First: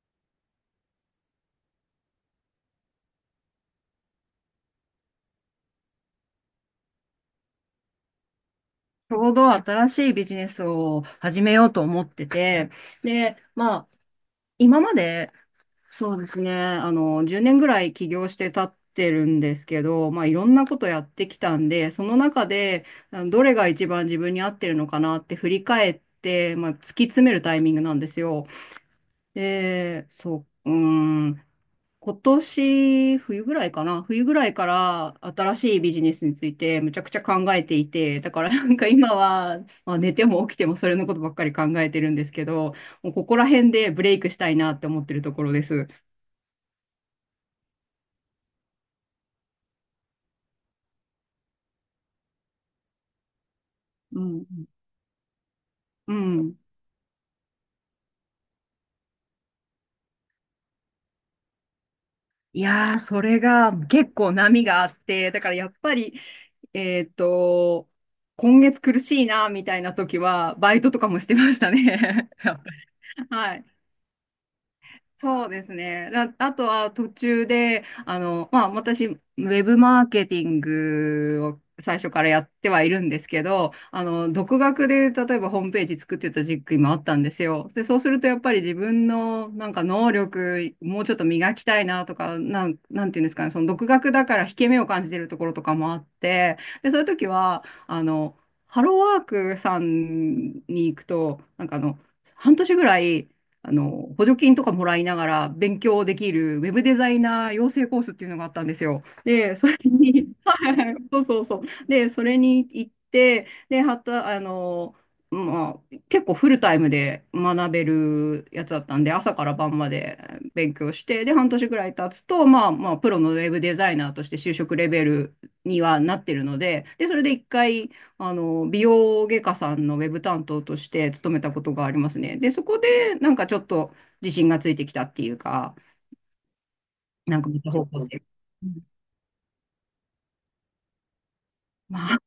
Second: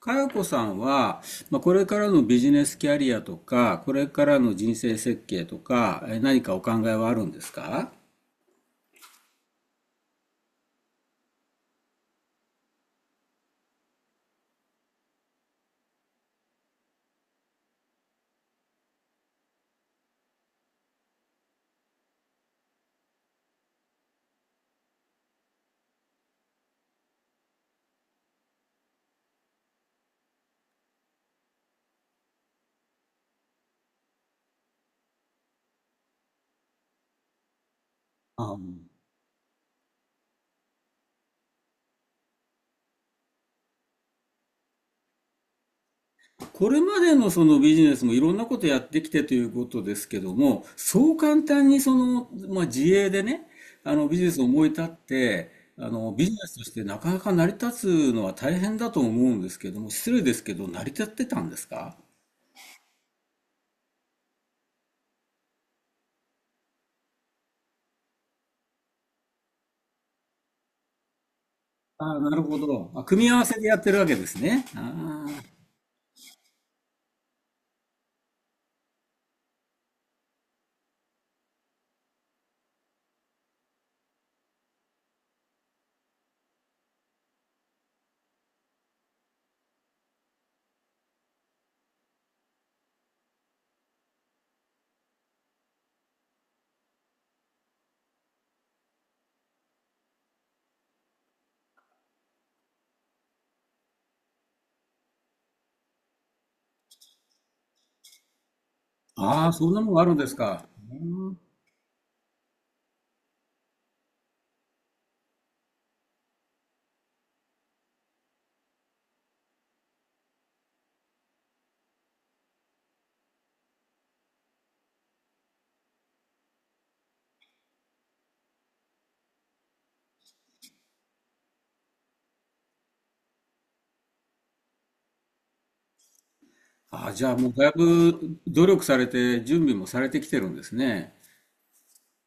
かやこさんは、まあ、これからのビジネスキャリアとか、これからの人生設計とか、何かお考えはあるんですか？ちょうど新しいビジネスを始めようと思ってて、で、まあ、今まで、そうですね、10年ぐらい起業して経ってるんですけど、まあ、いろんなことやってきたんで、その中で、どれが一番自分に合ってるのかなって振り返って、まあ、突き詰めるタイミングなんですよ。で、そう、うーん。今年冬ぐらいかな冬ぐらいから新しいビジネスについてむちゃくちゃ考えていて、だから あ今は、まあ、寝ても起きてもそれのことばっかり考えてるんですけど、もうここら辺でブレイクしたいなって思ってるところです。これまでのそのビジネスもいろんなことやってきてということですけども、そう簡単にその、まあ、自営でね、あのビうジネスをん。思い立って、あのうビジネスん。としてなかなか成り立つのは大変だと思うんですけども、失礼ですけど、成り立ってたんですか？いやー、それが結構波があって、だからやっぱり、えっと、今月苦しいなみたいな時は、バイトとかもしてましたああ、ね。なる やほっぱど。あ、組り。み合わはせい。でやってるわけですね。あそうあ。ですね。あ、あとは途中で、私、ウェブマーケティングを最初からやってはいるんですけど、独学で例えばホームページ作ってた時期もあったんですよ。で、そうするとやっぱり自分のなんか能力、もうちょっと磨きたいなとか、なんていうんですかね、その独学だから引け目を感じてるところとかもあって、で、そういう時は、ハローワークさんに行くと、半年ぐらい、補助金とかもらいながら勉強できるウェブデザイナー養成コースっていうのがあったんですよ。ああ、で、そそんれなのがあるんでに、す か。はうい、そうん。そうそう。で、それに行って、で、はた、あの、まあ、結構フルタイムで学べるやつだったんで、朝から晩まで勉強して、で、半年ぐらい経つと、まあ、プロのウェブデザイナーとして就職レベルにはなってるので、で、それで一回、美容外科さんのウェブ担当として勤めたことがありますね。で、そこで、なんかちょっと自信がついてきたっていうか、ああ、じゃあなんもかうまだたい方向性。ぶ努う力ん。されて、準備もされてきてるんですね。まあ、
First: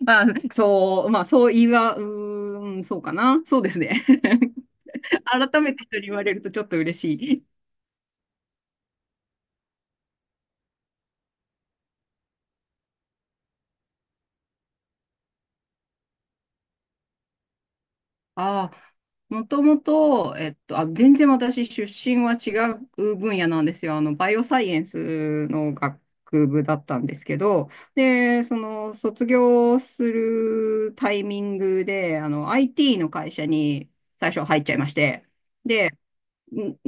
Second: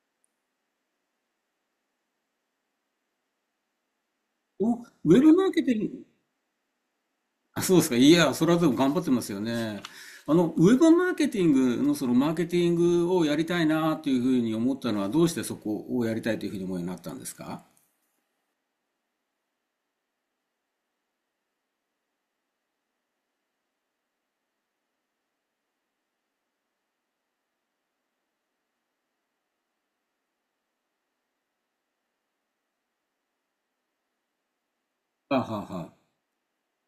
まあ、そう言いは、そうかな。そうですね。お、ウェブマー改ケテめィてン人にグ、言われるとちょっと嬉しい。あ、そうですか。いや、それはでも頑張ってますよね。あの、ウェブマーケティングのそのマーケティングをやりたいなというふうに思ったのは、どうしてそこをやりたいというふうに思うようになったんですか？ああ、もともと、全然私出身は違う分野なんですよ。あの、バイオサイエンスの学部だったんですけど、で、その、卒業するタイミングで、IT の会社に最初入っちゃいまして、はあはあで、は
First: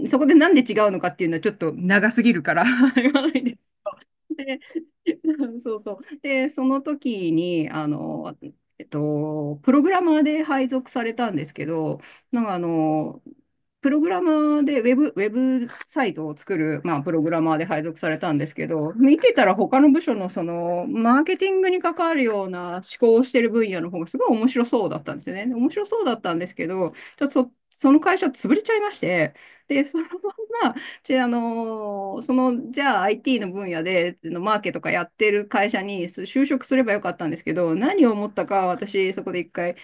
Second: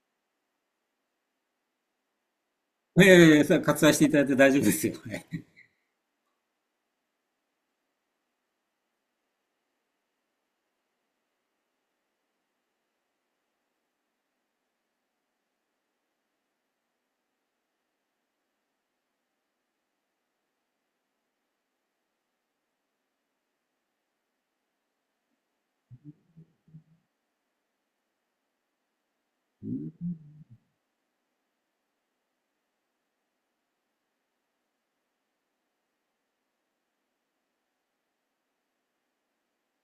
そこでなんで違うのかっていうのはちょっと長すぎるから あ。い言やいわなやいいや、ん割愛していただいて大丈で、夫ですよ。そうそう。で、その時に、プログラマーで配属されたんですけど、なんかあの、プログラマーでウェブ、ウェブサイトを作る、まあ、プログラマーで配属されたんですけど、見てたら他の部署のその、マーケティングに関わるような思考をしてる分野の方がすごい面白そうだったんですよね。で、面白そうだったんですけど、ちょっとそ、その会社潰れちゃいまして、で、そのまんまじゃあ、じゃあ IT の分野で、のマーケとかやってる会社に就職すればよかったんですけど、何を思ったか、私、そこで一回、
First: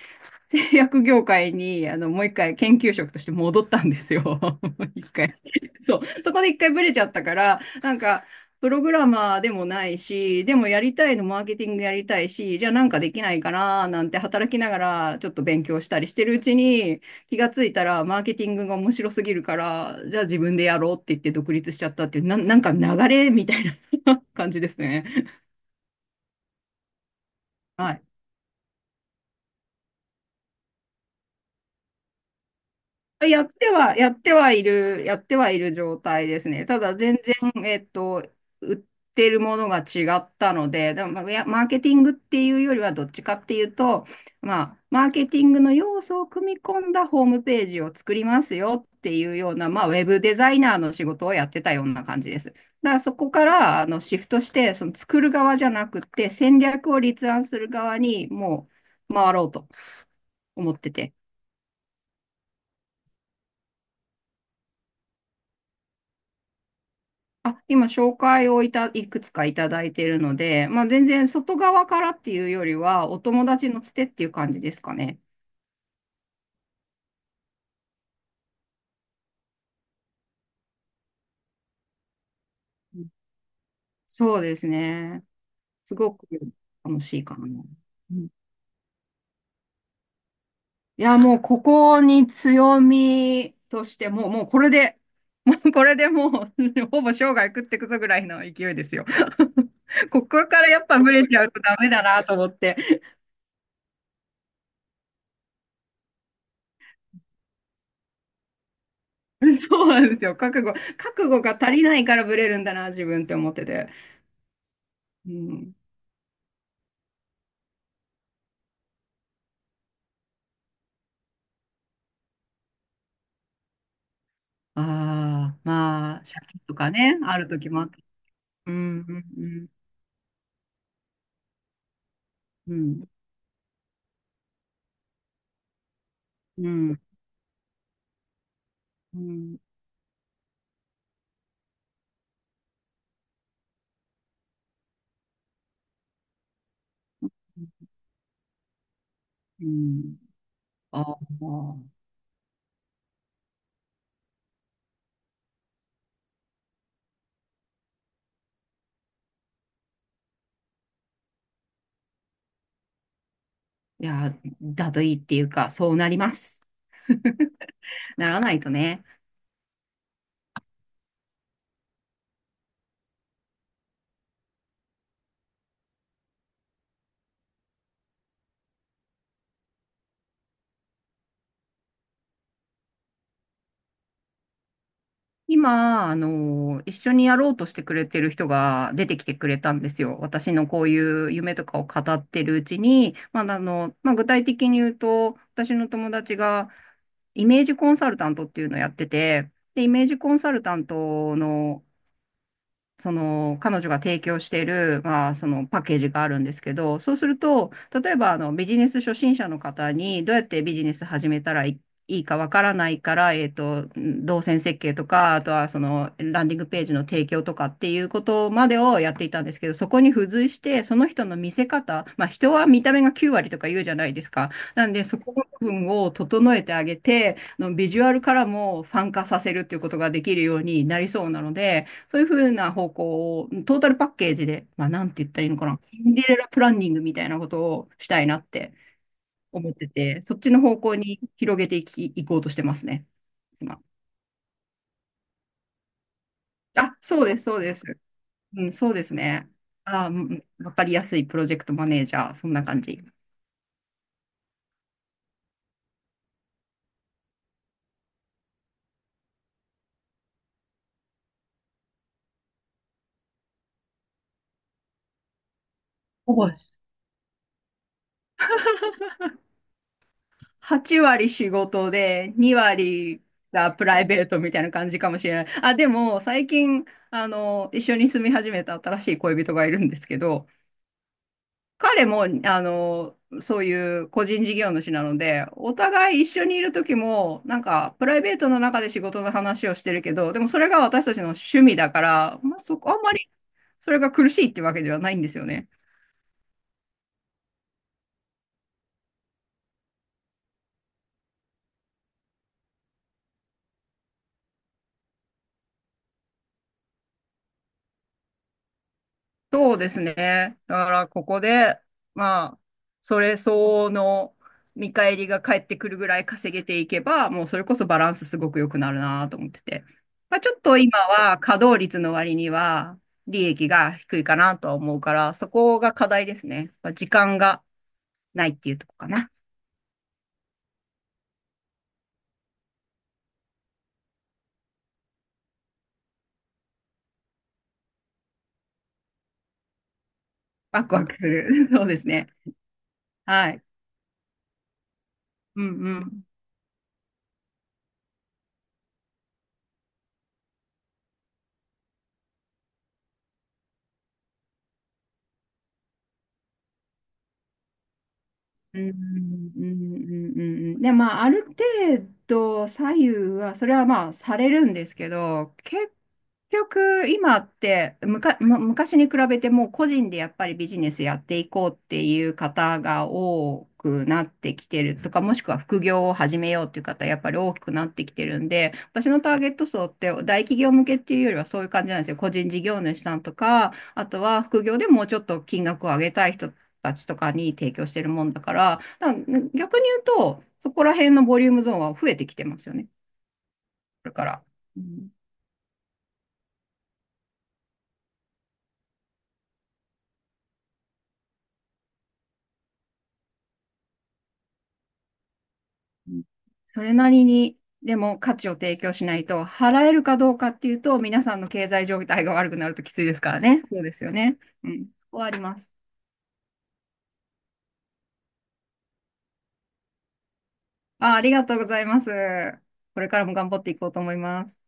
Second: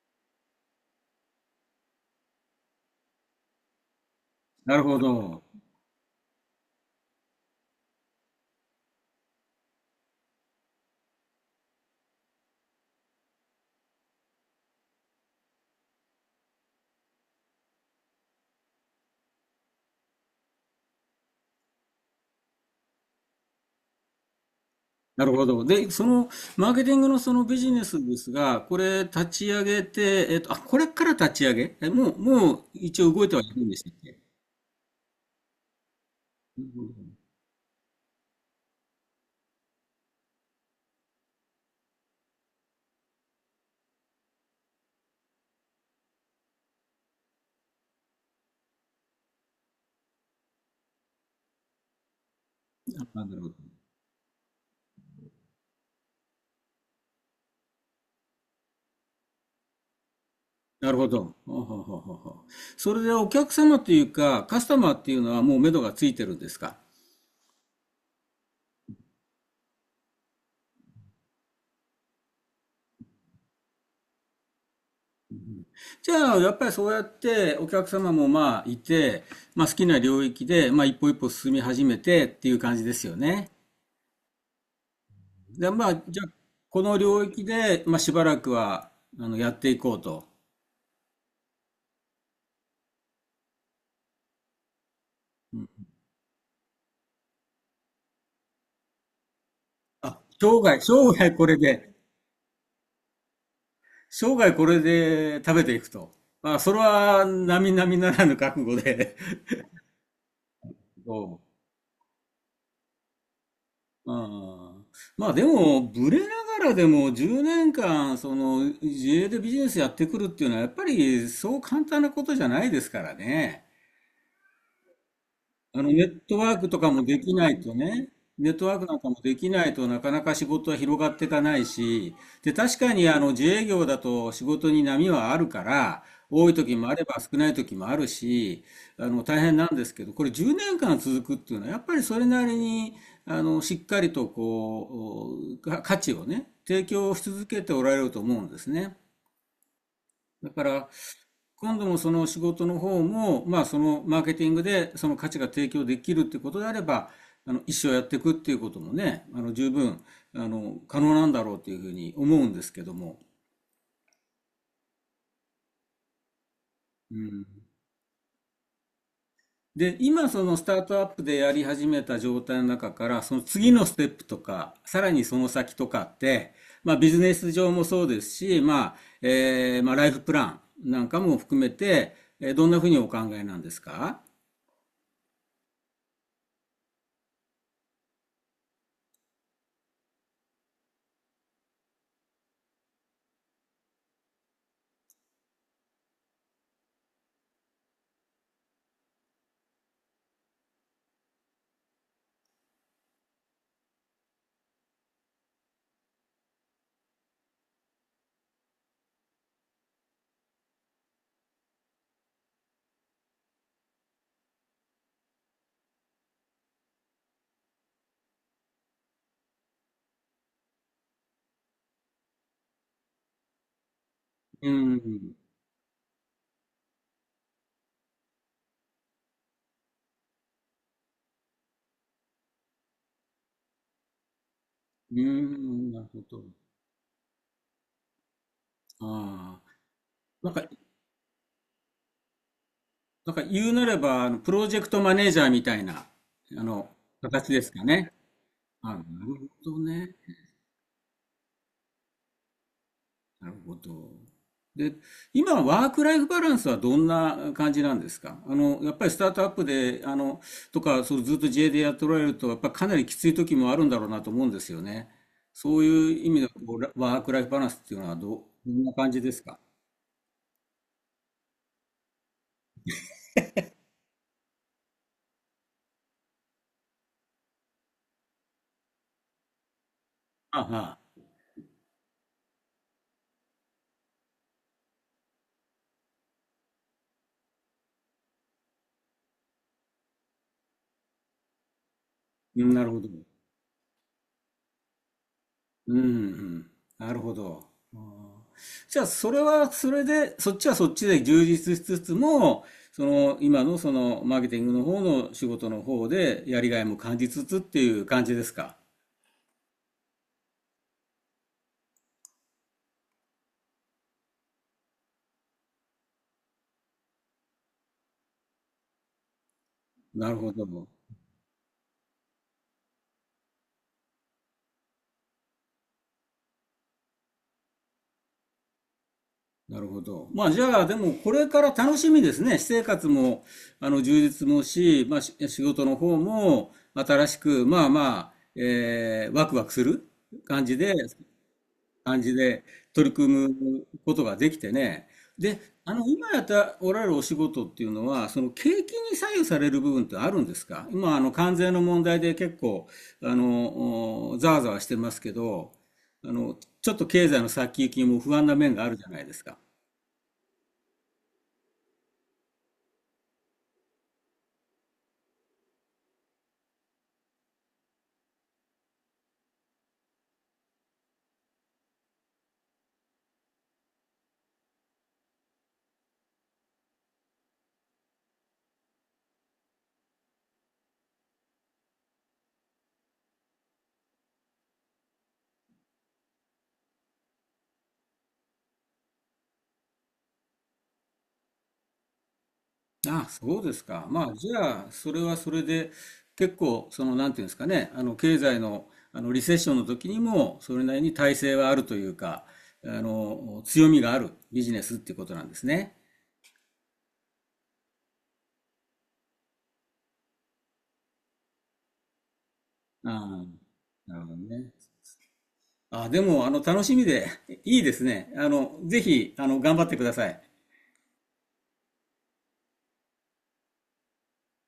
製薬業界に、もう一回研究職として戻ったんですよ。も なるうほ一回。ど。そう。そこで一回ブレちゃったから、プログラマーでもないし、でもやりたいのマーケティングやりたいし、じゃあなんかできないかななんて働きながらちょっと勉強したりしてるうちに気がついたらマーケティングが面白すぎるから、じゃあ自分でやろうって言って独立しちゃったっていう、なんか流れみたいな 感じですね。なるほど。で、そのマーケティングのそのビジネはスい。ですが、これ立ち上げて、あ、これから立ち上げ、もう、もう一応動いてはいるんでしたっけ？やってはいる状態ですね。ただ全然、えっと、売ってるものが違ったので、でもまあいや、マーケティングっていうよりはどっちかっていうと、まあ、マーケティングの要素を組み込んだホームページを作りますよっていうような、まあ、ウェブデザイナーの仕事をやってたような感じです。だからそなこるかほど。らシフトして、その作る側じゃなくて、戦略を立案する側に回ろうと思ってなるほて。ど。ほうほうほうほうほう。それでお客様というか、カスタマーっていうのはもう目処がついてるんですか？あ、今紹介をいた、いくつかいただいているので、まあ全然外側からっていうよりは、お友達のつてっていう感じですかね。じゃあ、やっぱりそうやってお客様もまあいて、まあ好きな領域で、まあ一歩一歩進み始めてっていう感じでうすん。よね。そうですね。で、ますあ、ごじゃあ、くこの楽し領いか域な。で、まあしうばん。らくは、あの、やっていこうと。いや、もうここに強みとして、もう、もうこれで、もうこれでもう、ほぼ生涯食ってくぞぐらいの勢いですよ。あ、ここ生から涯、やっぱ生ブレ涯ちゃこうれとダメで、だなと思って。生涯これで食べていくと。まあ、それは、並々ならぬ覚悟で。そうなんですよ。覚そ悟が足りないからブレるんだな、自分って思ってて。う。ああ。まうあ、でん。も、ブレながらでも10年間、その、自営でビジネスやってくるっていうのは、やっぱり、そう簡単なことじゃないですからね。ああ、あのネまッあ、ト借ワー金クととかかもね、できあるない時ともあった。ね、ネットうワークなんん、かもでうきなん、いとなかなか仕事は広がっていかないし、で、う確かん、にあの自営業だと仕事に波はあるから、多いう時もあん、れば少ない時もあるし、あうの大変ん、なんですけど、これ10年間続くっていうのは、やっぱりそれなりに、あのしっかりとこう、価値をね、提供し続けておられると思うんですね。うん。だから、ああ今ー、度もその仕事の方も、まあ、そのマーケティングでその価値が提供できるってことであれば、あの一生やっていくっていうこともね、あの十分あの可能なんだろうというふうに思うんですけども。いや、だといいっていうか、そうなります。うん。ならないとね。で、今そのスタートアップでやり始めた状態の中から、その次のステップとか、さらにその先とかって、まあビジネス上もそうですし、まあ、まあライフプランなんかも含めて、どんなふうにお考えなんですか？今、一緒にやろうとしてくれてる人が出てきてくれたんですよ。私のこういう夢とかを語ってるうちに、具体的に言うと、私の友達がイメージコンサルタントっていうのをやってて、で、イメージコンサルタントのその彼女が提供している、まあ、そのパッケージがあるんですけど、そうすると、例えばビジネス初心者の方にどうやってビジネス始めたらいかわからないから、動線設計とか、あとはそのランディングページの提供とかっていうことまでをやっていたんですけど、そこに付随して、その人の見せ方、まあ人は見た目が9割とか言うじゃないですか。うなんで、そこん、の部分を整えてあげて、ビジュアルからもファン化させるっていうことができるようになりそうなので、そういうふうな方向を、トータルパッケージで、まあ、なんうて言ったらいいのかな、ん、シなるンほデレど。ラプランニングみたいなことをしたいなってああ、思ってて、そっなちんか、の方向に広げていき、いこうとしてますね、なんか言う今。なれば、あの、プロジェクトマネージャーみたいな、あの、あ、そうです、形そでうすです。かね。うん、そうあ、なでするね。ほどね。わかりやすいプロジェクトマネージャー、そんな感じ。なるほど。で、今、ワークライフバランスはどんな感じなんですか？あの、やっぱりスタートアップで、あの、とか、そう、ずっと自営でやっておられると、やっぱかなりきつい時もあるんだろうなと思うんですよね。そういう意ほ味で、ぼこう、ワークライフバランスっていうのはどう、どんな感じですか？8割仕事で、2割がプライベートみたいな感じかもしれない。あ、でも、最近、一緒に住み始めた新しい恋人がいるんですけど、ああ、は、彼も、そういう個人事業主なので、お互い一緒にいる時も、プライベートの中で仕事の話をしてるけど、でもそれが私たちの趣味だから、まあ、うん、そなるこ、あほんど。まりそれが苦しいってわけではないんですよね。うんうん、なるほど。あー、じゃあ、それはそれで、そっちはそっちで充実しつつも、その今のそのマーケティングの方の仕事の方でやりがいも感じつつっていう感じですか。そうですね。だからここで、まあ、それ相応の見返りが返ってくるぐらい稼げていけば、もうそれこそバランスすごく良くなるなと思ってて。なるまあ、ちほょっとど。今は稼働率の割には利益が低いかなとは思うから、そこが課題ですね。まあ時間がないっていうとこかな。なるほど。まあじゃあ、でもこれから楽しみですね。私生活も、あの、充実もし、まあ仕事の方も新しく、まあまあ、ワクワクする感じワでクワクする。そうです感ね。じで取り組はい。むことができてね。で、うん、あうの、ん。今やっておられるお仕事っていうのは、その景気に左右される部分ってあるんですか？今、あの、関税の問題で結構、あの、ざわざわしてますけど、あの、ちょっと経済の先行きも不安な面うがあん、うるじゃないですん、か。うん、うん、うん。で、まあ、ある程度左右は、それはまあ、されるんですけど、結局、今って、むか、む、昔に比べてもう個人でやっぱりビジネスやっていこうっていう方が多くなってきてるとか、もしくは副業を始めようっていう方、やっぱり大きくなってきてるんで、私のターゲット層って大企業向けっていうよりはそういう感じなんですよ。個人事業主さんとか、あとは副業でもうちょっと金額を上げたい人たちとかに提供してるもんだから、だから逆に言うと、そこら辺のボリュームゾーンは増えてきてますよね。こあ、そうですか。れかまあ、ら。じうゃあ、ん。それはそれで、結構、その、なんていうんですかね、あの、経済の、あの、リセッションの時にも、それなりに耐性はあるというか、あの、強みがあるビジネスっていうことなんですね。それなりに、でも価値を提供しないと、払えるかどうかっていうと、皆さんの経済状態が悪くなるときついあですからあ、ね。そうですよなるほどね。ね。うん。終わります。あ、でも、あの、楽しみで、いいですね。あの、ぜひ、あの、頑張ってください。あ、ありがとうございます。これからも頑張っていこうと思います。